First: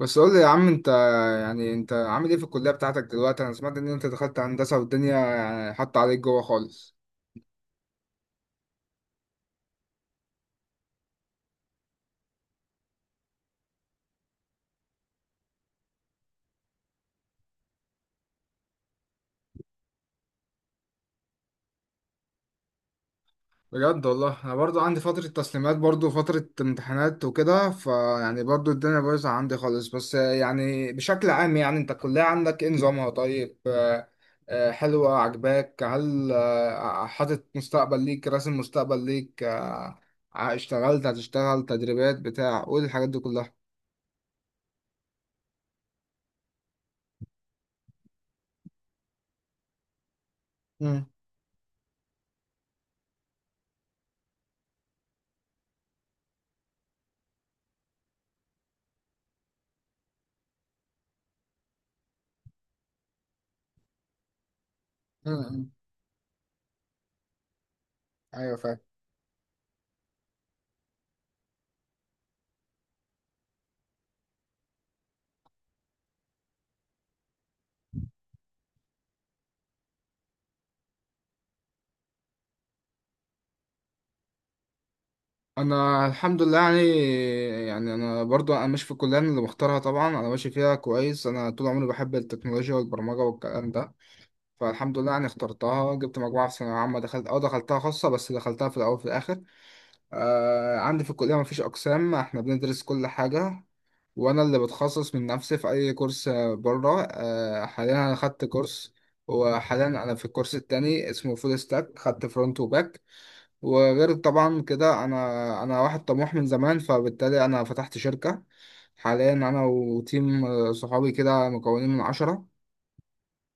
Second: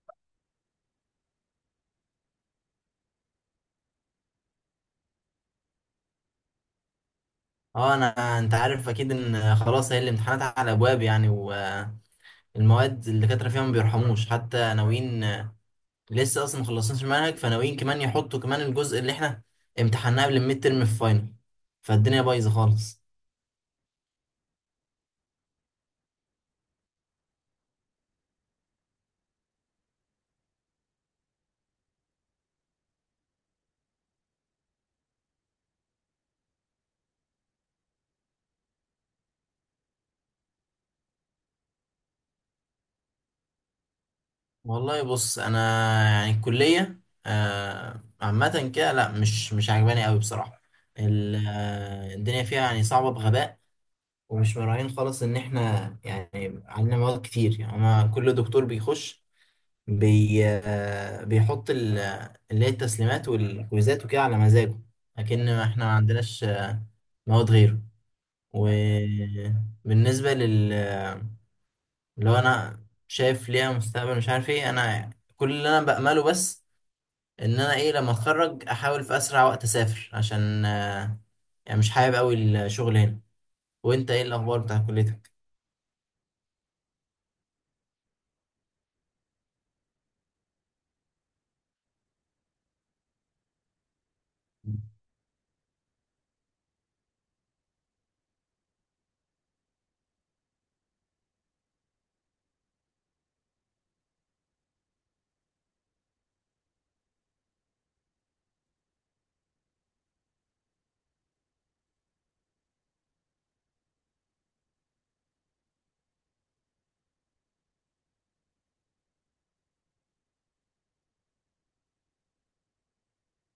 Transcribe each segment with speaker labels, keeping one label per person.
Speaker 1: بس قول لي يا عم انت، انت عامل ايه في الكلية بتاعتك دلوقتي؟ انا سمعت ان انت دخلت هندسة والدنيا حاطة عليك جوه خالص.
Speaker 2: اه انا انت عارف اكيد ان خلاص هي الامتحانات على ابواب والمواد الدكاتره فيها ما بيرحموش، حتى ناويين لسه اصلا ما خلصناش المنهج، فناويين كمان يحطوا كمان الجزء اللي احنا امتحناه قبل الميد ترم في فاينل. فالدنيا بايظه خالص.
Speaker 1: بجد والله انا برضو عندي فترة تسليمات برضو فترة امتحانات وكده، فيعني برضو الدنيا بايظة عندي خالص، بس يعني بشكل عام انت الكلية عندك ايه نظامها؟ طيب حلوة، عجباك؟ هل حاطط مستقبل ليك، راسم مستقبل ليك؟ اشتغلت، هتشتغل، تدريبات، بتاع قول الحاجات دي كلها.
Speaker 2: والله بص انا الكليه عامه كده، لا مش عجباني قوي بصراحه.
Speaker 1: امم
Speaker 2: الدنيا فيها يعني صعبه بغباء، ومش مراعين خالص ان احنا يعني عندنا مواد كتير. يعني أنا كل دكتور بيخش بي آه، بيحط اللي هي التسليمات والكويزات وكده على مزاجه، لكن
Speaker 1: امم
Speaker 2: احنا ما عندناش مواد غيره.
Speaker 1: ايوه فاهم.
Speaker 2: وبالنسبة لل، لو انا شايف ليها مستقبل مش عارف ايه، انا كل اللي انا بأمله بس ان انا ايه لما اتخرج احاول في اسرع وقت اسافر، عشان يعني مش حابب قوي الشغل هنا. وانت ايه الاخبار بتاع كليتك؟
Speaker 1: انا الحمد لله يعني. يعني انا برضو انا ماشي في الكليه، أنا اللي مختارها طبعا، انا ماشي فيها كويس. انا طول عمري بحب التكنولوجيا والبرمجه والكلام ده، فالحمد لله يعني اخترتها، جبت مجموعه في ثانويه عامه، دخلت اه دخلتها خاصه، بس دخلتها في الاول وفي الاخر. آه عندي في الكليه مفيش اقسام، احنا بندرس كل حاجه، وانا اللي بتخصص من نفسي في اي كورس. بره آه حاليا انا خدت كورس، وحاليا انا في الكورس التاني اسمه فول ستاك، خدت فرونت وباك. وغير طبعا كده انا واحد طموح من زمان، فبالتالي انا فتحت شركة. حاليا انا وتيم صحابي كده، مكونين من 10.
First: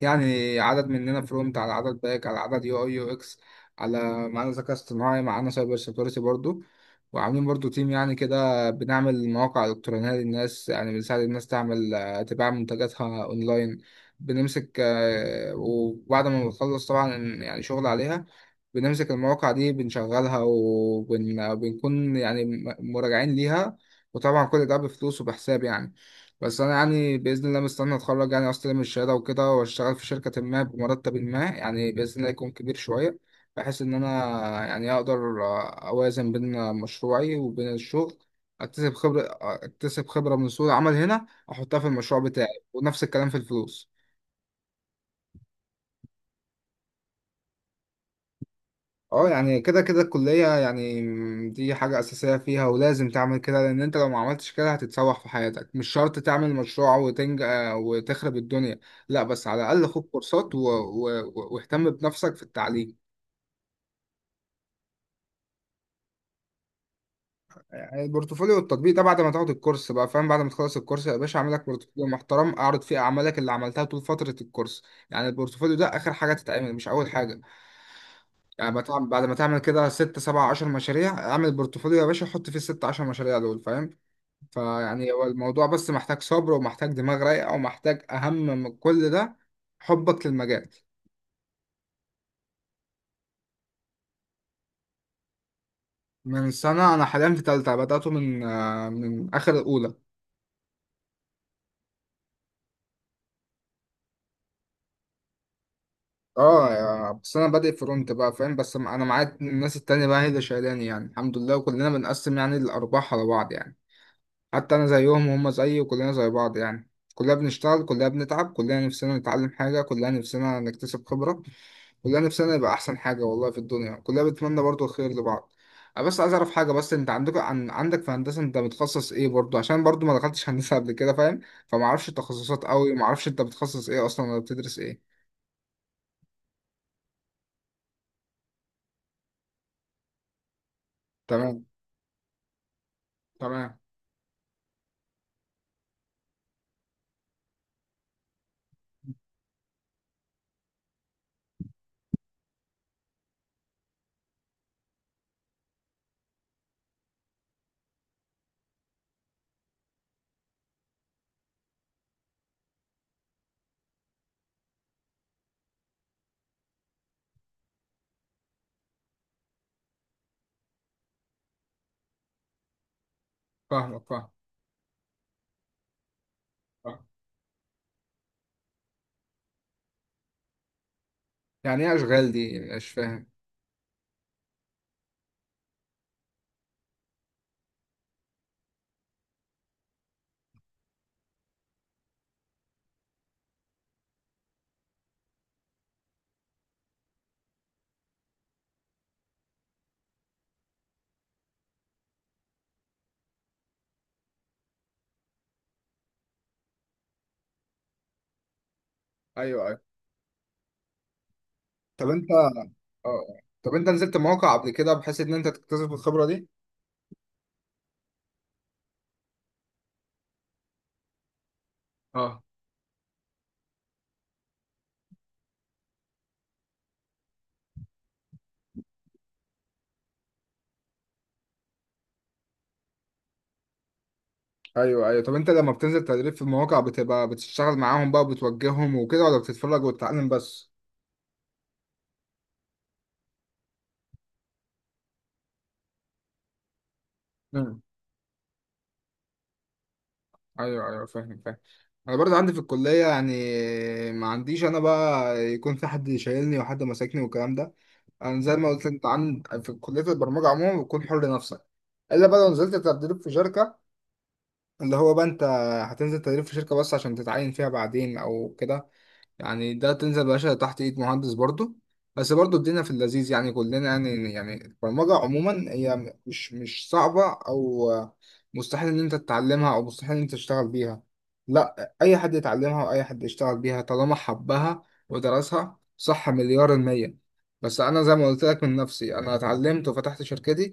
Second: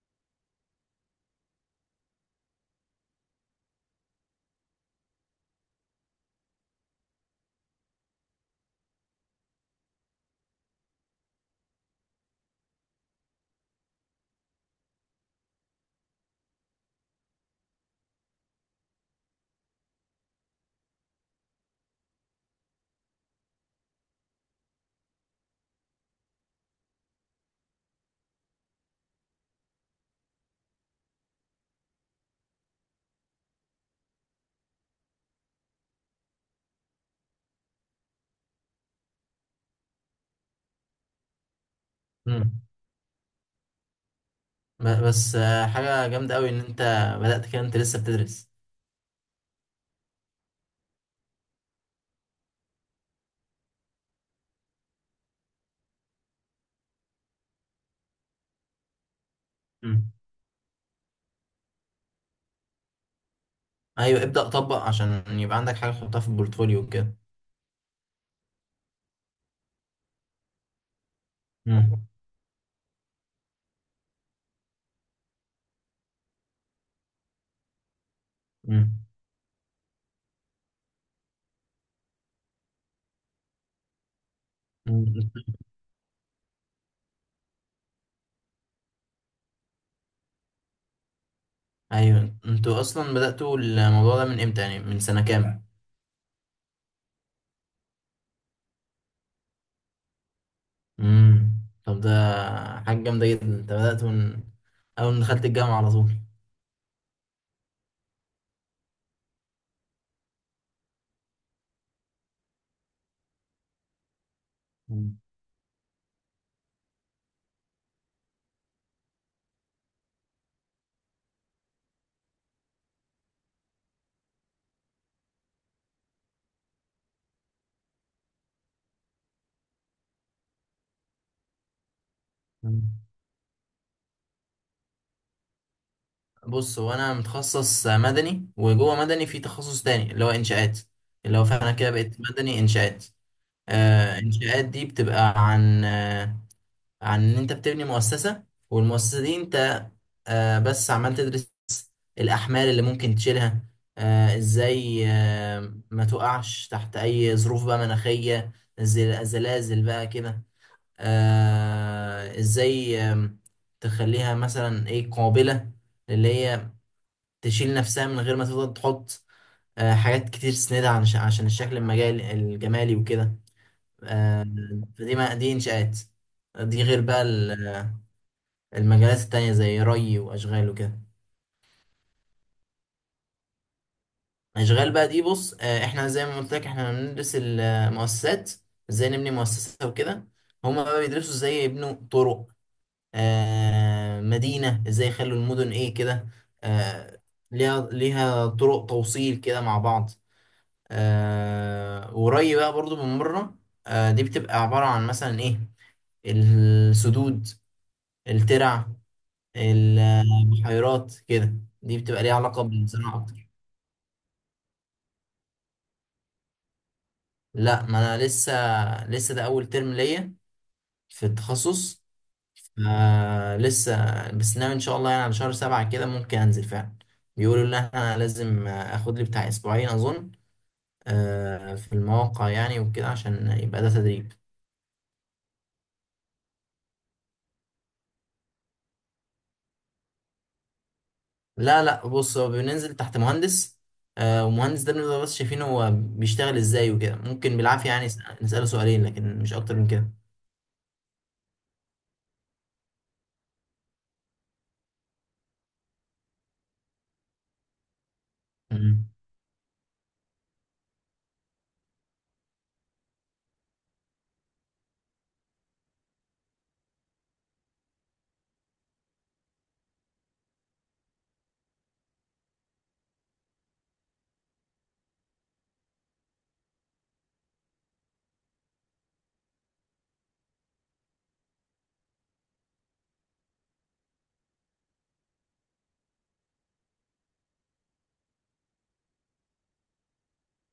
Speaker 1: يعني عدد مننا فرونت، على عدد باك، على عدد يو اي يو اكس، على معانا ذكاء اصطناعي، معانا سايبر سيكيورتي برضو. وعاملين برضو تيم يعني كده، بنعمل مواقع إلكترونية للناس، يعني بنساعد الناس تعمل، تبيع منتجاتها أونلاين. بنمسك آه، وبعد ما بنخلص طبعا يعني شغل عليها، بنمسك المواقع دي، بنشغلها، وبنكون يعني مراجعين ليها. وطبعا كل ده بفلوس وبحساب يعني. بس انا يعني باذن الله مستني اتخرج، يعني استلم الشهاده وكده، واشتغل في شركه ما بمرتب ما، يعني باذن الله يكون كبير شويه، بحيث ان انا يعني اقدر اوازن بين مشروعي وبين الشغل، اكتسب خبره، اكتسب خبره من سوق العمل هنا، احطها في المشروع بتاعي،
Speaker 2: مم.
Speaker 1: ونفس الكلام في الفلوس.
Speaker 2: بس حاجة جامدة قوي ان انت بدأت كده، انت لسه بتدرس.
Speaker 1: اه يعني كده كده الكلية يعني دي حاجة أساسية فيها، ولازم تعمل كده، لأن أنت لو ما عملتش كده هتتسوح في حياتك. مش شرط تعمل مشروع وتنج وتخرب الدنيا، لا بس على الأقل خد كورسات و واهتم بنفسك في التعليم.
Speaker 2: ايوه ابدأ طبق عشان يبقى عندك حاجة تحطها في البورتفوليو كده.
Speaker 1: يعني البورتفوليو والتطبيق ده بعد ما تاخد الكورس بقى فاهم، بعد ما تخلص الكورس يا باشا اعمل لك بورتفوليو
Speaker 2: مم.
Speaker 1: محترم، اعرض فيه أعمالك اللي عملتها طول فترة الكورس. يعني البورتفوليو ده آخر حاجة تتعمل، مش أول حاجة. يعني
Speaker 2: مم.
Speaker 1: بعد ما تعمل كده ست سبع عشر مشاريع، اعمل بورتفوليو يا باشا حط فيه الست عشر مشاريع دول، فاهم؟ فيعني هو
Speaker 2: مم.
Speaker 1: الموضوع بس محتاج صبر، ومحتاج دماغ رايقة، ومحتاج أهم من كل ده حبك للمجال.
Speaker 2: ايوه، انتوا اصلا بدأتوا الموضوع ده من امتى، يعني من سنة كام؟
Speaker 1: من سنة. أنا حاليا في تالتة، بدأته من من آخر الأولى.
Speaker 2: امم. طب ده حاجة جامدة جدا، انت بدأت من اول ما دخلت الجامعة على طول.
Speaker 1: بس أنا بادئ فرونت بقى فاهم، بس أنا معايا الناس التانية بقى هي اللي شايلاني يعني، الحمد لله، وكلنا بنقسم يعني الأرباح على بعض يعني. حتى أنا
Speaker 2: مم.
Speaker 1: زيهم وهم زيي، وكلنا زي بعض، يعني كلنا بنشتغل، كلنا بنتعب، كلنا نفسنا نتعلم حاجة، كلنا نفسنا نكتسب خبرة، كلنا نفسنا يبقى احسن حاجه والله في الدنيا، كلنا بنتمنى برضو الخير لبعض. انا بس عايز اعرف حاجه، بس انت عندك في هندسه انت متخصص ايه؟ برضو عشان برضو ما دخلتش هندسه قبل كده فاهم، فما اعرفش التخصصات
Speaker 2: مم.
Speaker 1: قوي، ما اعرفش انت بتخصص ايه اصلا ولا بتدرس ايه.
Speaker 2: بص هو انا متخصص مدني، وجوه مدني في تخصص تاني اللي هو انشاءات، اللي هو
Speaker 1: تمام.
Speaker 2: فانا كده بقيت مدني انشاءات.
Speaker 1: تمام.
Speaker 2: آه انشاءات دي بتبقى عن ان انت بتبني مؤسسة، والمؤسسة دي انت بس عمال تدرس الاحمال اللي ممكن تشيلها، ازاي ما تقعش تحت اي ظروف بقى مناخية، زلازل بقى كده، ازاي تخليها مثلا ايه قابلة اللي هي تشيل نفسها من غير ما تفضل تحط حاجات كتير تسندها عشان الشكل المجال الجمالي وكده.
Speaker 1: فاهمك. فاهم.
Speaker 2: آه، فدي ما دي انشاءات، دي غير
Speaker 1: فاهم.
Speaker 2: بقى المجالات التانية زي ري وأشغال وكده.
Speaker 1: يعني ايه اشغال دي؟ مش فاهم.
Speaker 2: أشغال بقى دي بص، إحنا زي ما قلت لك إحنا بندرس المؤسسات، إزاي نبني مؤسسة وكده. هما بقى بيدرسوا إزاي يبنوا طرق، مدينة إزاي يخلوا المدن إيه كده، آه، ليها طرق توصيل كده مع بعض. وري بقى برضو من بره، دي بتبقى عبارة عن مثلا إيه، السدود، الترع،
Speaker 1: ايوه، ايوه.
Speaker 2: البحيرات كده. دي
Speaker 1: طب
Speaker 2: بتبقى
Speaker 1: انت،
Speaker 2: ليها علاقة بالزراعة
Speaker 1: اه
Speaker 2: أكتر.
Speaker 1: طب انت نزلت مواقع قبل كده بحيث ان انت تكتسب الخبره دي؟
Speaker 2: لا ما انا لسه، لسه ده اول ترم ليا في التخصص.
Speaker 1: اه.
Speaker 2: آه لسه، بس ناوي ان شاء الله يعني على شهر سبعة كده ممكن انزل فعلا. بيقولوا ان انا لازم اخد لي بتاع اسبوعين اظن، آه في المواقع يعني وكده عشان يبقى ده تدريب.
Speaker 1: ايوه ايوه. طب انت لما بتنزل تدريب في المواقع بتبقى بتشتغل معاهم بقى وبتوجههم وكده، ولا بتتفرج وتتعلم بس؟
Speaker 2: لا لا بص هو بننزل تحت مهندس، آه ومهندس ده بنبقى بس شايفين هو بيشتغل ازاي وكده. ممكن
Speaker 1: مم.
Speaker 2: بالعافية يعني نسأله سؤالين، لكن مش اكتر من كده.
Speaker 1: ايوه ايوه فاهم فاهم. انا برضه عندي في الكليه يعني ما عنديش انا بقى يكون في حد شايلني وحد ماسكني والكلام ده. انا زي ما قلت
Speaker 2: مم.
Speaker 1: انت عن في كليه البرمجه عموما بتكون حر نفسك. الا بقى لو نزلت تدريب في شركه، اللي هو بقى انت هتنزل تدريب في شركه بس عشان تتعين فيها بعدين او كده، يعني ده تنزل باشا تحت ايد مهندس برضه. بس برضه الدنيا في اللذيذ يعني. كلنا يعني، يعني البرمجة عموما هي مش صعبة، او مستحيل ان انت تتعلمها، او مستحيل ان انت تشتغل بيها. لا، اي حد يتعلمها واي حد يشتغل بيها طالما حبها ودرسها صح مليار المية. بس انا زي ما قلت لك من نفسي انا اتعلمت وفتحت شركتي،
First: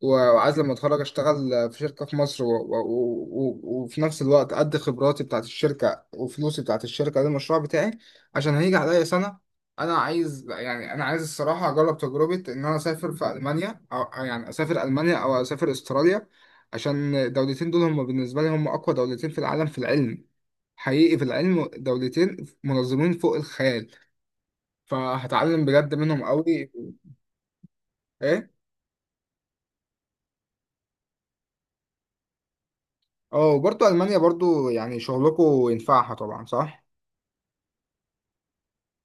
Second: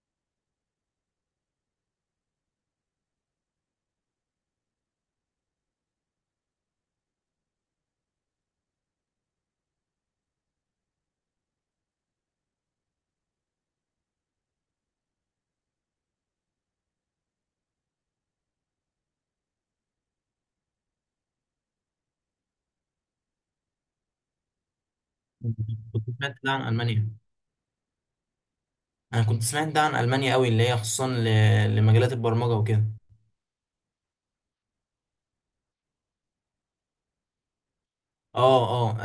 Speaker 1: وعايز لما اتخرج اشتغل في شركة في مصر و وفي نفس الوقت ادي خبراتي بتاعت الشركة وفلوسي بتاعت الشركة للمشروع بتاعي، عشان هيجي عليا سنة. أنا عايز، يعني أنا عايز الصراحة أجرب تجربة إن أنا أسافر في ألمانيا، أو يعني أسافر ألمانيا أو أسافر أستراليا، عشان الدولتين دول هم بالنسبة لي هم أقوى دولتين في العالم في العلم، حقيقي في العلم دولتين منظمين فوق الخيال، فهتعلم بجد
Speaker 2: كنت
Speaker 1: منهم
Speaker 2: سمعت ده عن
Speaker 1: قوي.
Speaker 2: المانيا.
Speaker 1: إيه؟
Speaker 2: انا كنت سمعت ده عن المانيا قوي، اللي هي خصوصا لمجالات البرمجه وكده.
Speaker 1: أه. وبرضه ألمانيا برضه يعني شغلكوا ينفعها طبعا صح؟
Speaker 2: اه. اه.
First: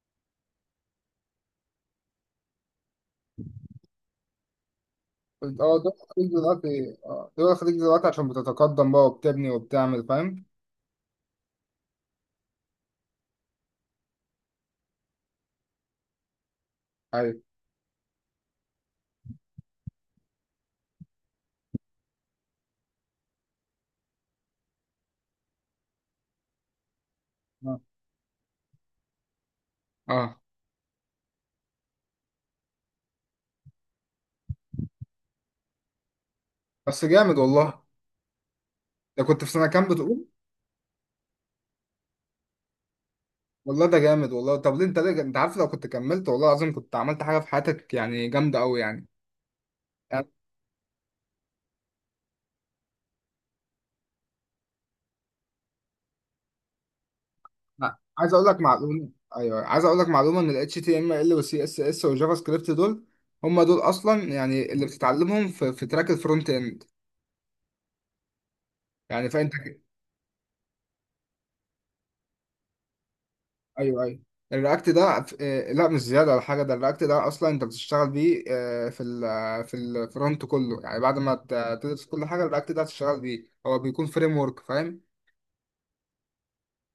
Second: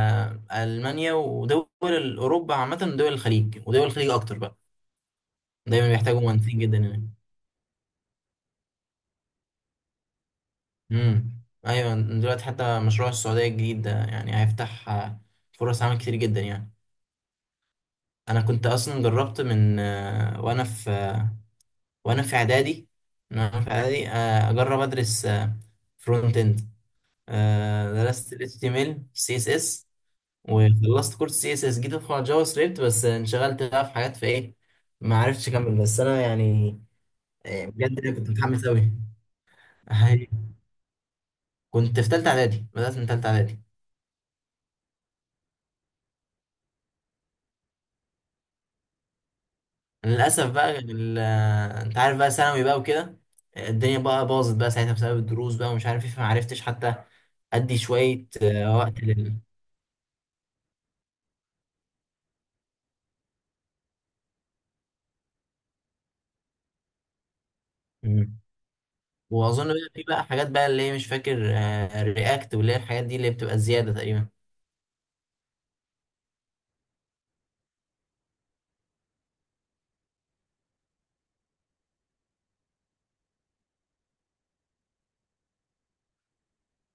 Speaker 2: المانيا ودول اوروبا عامه، ودول الخليج، ودول الخليج اكتر بقى
Speaker 1: قلت أه
Speaker 2: دايما
Speaker 1: دول
Speaker 2: بيحتاجوا
Speaker 1: الخليج
Speaker 2: مهندسين جدا
Speaker 1: دلوقتي،
Speaker 2: هناك.
Speaker 1: أه دول الخليج دلوقتي عشان بتتقدم بقى وبتبني وبتعمل، فاهم؟
Speaker 2: امم. ايوه دلوقتي حتى مشروع السعوديه الجديد ده يعني هيفتح فرص عمل كتير جدا يعني.
Speaker 1: أيوه.
Speaker 2: انا كنت اصلا جربت من وانا في اعدادي، اجرب ادرس فرونت اند.
Speaker 1: أه.
Speaker 2: درست ال HTML، CSS،
Speaker 1: آه.
Speaker 2: وخلصت كورس سي اس اس، جيت ادخل على جافا سكريبت بس انشغلت بقى في حاجات في ايه، ما عرفتش اكمل. بس انا يعني،
Speaker 1: بس جامد
Speaker 2: إيه،
Speaker 1: والله.
Speaker 2: بجد أنا كنت متحمس قوي.
Speaker 1: ده كنت في سنة كام بتقول؟
Speaker 2: كنت في تالتة اعدادي، بدأت من تالتة اعدادي.
Speaker 1: والله ده جامد والله. طب ليه انت، ليه انت عارف لو كنت كملت والله العظيم كنت عملت حاجة في حياتك يعني جامدة قوي يعني. يعني
Speaker 2: للاسف بقى انت عارف بقى ثانوي بقى وكده، الدنيا بقى باظت بقى ساعتها بسبب الدروس بقى ومش عارف ايه، فما عرفتش حتى ادي شوية
Speaker 1: عايز اقول لك
Speaker 2: وقت
Speaker 1: معلومة.
Speaker 2: لل.
Speaker 1: ايوه عايز اقول لك معلومة ان ال HTML وال CSS والجافا سكريبت دول هم دول اصلا يعني اللي بتتعلمهم في, في تراك الفرونت اند.
Speaker 2: مم.
Speaker 1: يعني فانت.
Speaker 2: واظن بقى في بقى حاجات بقى اللي هي مش فاكر، رياكت واللي هي الحاجات دي اللي بتبقى زيادة
Speaker 1: ايوه ايوه.
Speaker 2: تقريبا.
Speaker 1: الرياكت ده لا مش زيادة ولا حاجة، ده الرياكت ده اصلا انت بتشتغل بيه آه، في ال آه، في الفرونت كله، يعني بعد ما تدرس كل حاجة الرياكت ده هتشتغل بيه، هو بيكون فريم ورك فاهم،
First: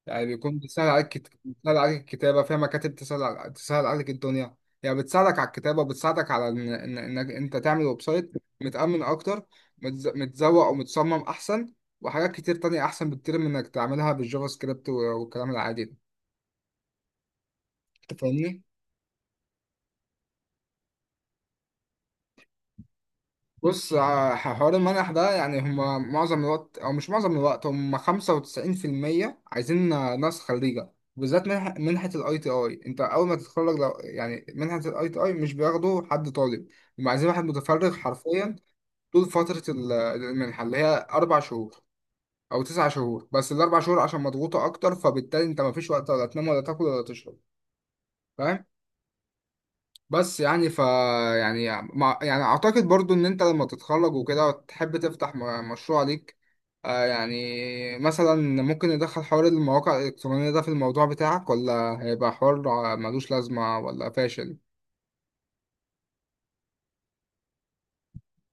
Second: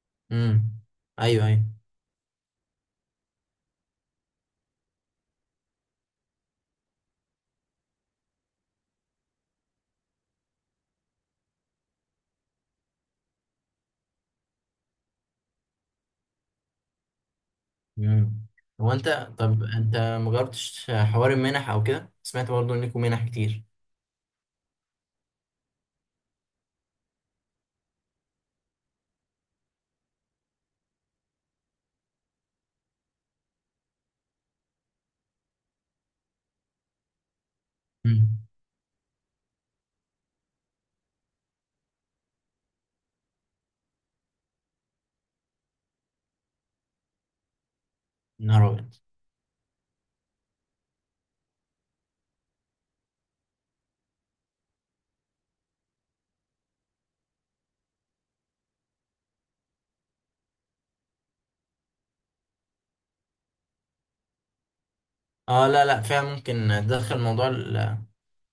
Speaker 1: يعني بيكون
Speaker 2: امم.
Speaker 1: بتسهل عليك
Speaker 2: ايوه ايوه.
Speaker 1: بتسهل عليك الكتابة فيها، مكاتب تسهل تسهل عليك الدنيا. يعني بتساعدك على الكتابة وبتساعدك على إنك أنت تعمل ويب سايت متأمن أكتر، متزوق ومتصمم أحسن، وحاجات كتير تانية أحسن بكتير من إنك تعملها بالجافا سكريبت والكلام العادي ده. أنت
Speaker 2: مم.
Speaker 1: فاهمني؟
Speaker 2: هو انت، طب انت مجربتش حوار المنح او كده؟ سمعت برضه انكم منح كتير.
Speaker 1: بص، حوار المنح ده يعني هما معظم الوقت، او مش معظم الوقت، هما 95% عايزين ناس خريجة، بالذات منحة الاي تي اي. انت اول ما تتخرج لو، يعني منحة الاي تي اي مش بياخدوا حد طالب، هما عايزين واحد متفرغ
Speaker 2: مم.
Speaker 1: حرفيا طول فترة المنحة اللي هي 4 شهور او 9 شهور، بس ال4 شهور عشان مضغوطة اكتر، فبالتالي انت مفيش وقت ولا تنام ولا تاكل ولا تشرب، فاهم؟
Speaker 2: نهار ابيض.
Speaker 1: بس يعني ف، يعني اعتقد برضو ان انت لما تتخرج وكده وتحب تفتح مشروع ليك، يعني مثلا ممكن ندخل حوار المواقع الالكترونية ده في الموضوع بتاعك، ولا هيبقى حوار ملوش لازمة ولا فاشل؟
Speaker 2: اه لا لا فعلا ممكن تدخل موضوع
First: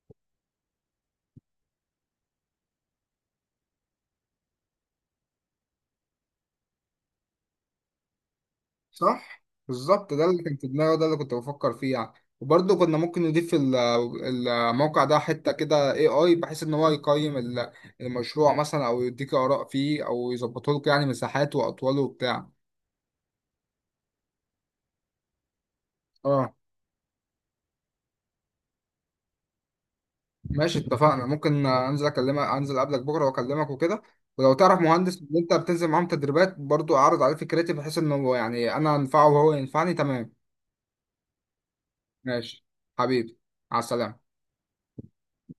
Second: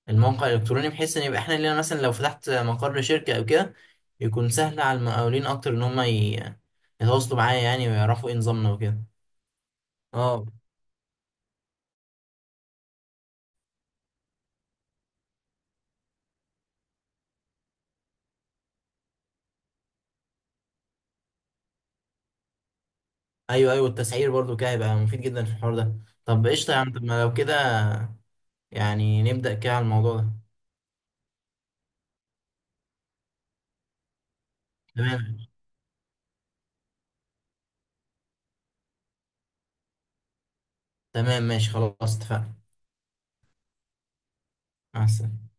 Speaker 2: الموقع الالكتروني، بحيث ان يبقى احنا لينا، مثلا لو فتحت مقر شركه او كده، يكون سهل على المقاولين اكتر ان هم يتواصلوا معايا، يعني ويعرفوا ايه نظامنا وكده.
Speaker 1: صح. بالظبط، ده اللي
Speaker 2: اه.
Speaker 1: كان في دماغي، ده اللي كنت بفكر فيه يعني. وبرضه كنا ممكن نضيف الموقع ده حتة كده AI، بحيث إن هو يقيم المشروع مثلا، أو يديك آراء فيه، أو يظبطه لك يعني مساحاته وأطواله وبتاع.
Speaker 2: ايوه ايوه، التسعير برضو كده هيبقى مفيد جدا في الحوار ده. طب قشطه يا عم، طب ما لو كده يعني نبدا كده على الموضوع ده.
Speaker 1: ماشي، اتفقنا. ممكن انزل اكلمك، انزل قبلك بكره واكلمك وكده، ولو تعرف مهندس اللي
Speaker 2: تمام
Speaker 1: انت بتنزل معاهم تدريبات برضو اعرض عليه فكرتي، بحيث انه يعني انا انفعه وهو ينفعني. تمام،
Speaker 2: تمام ماشي خلاص اتفقنا.
Speaker 1: ماشي. حبيبي، مع السلامه.
Speaker 2: مع السلامه.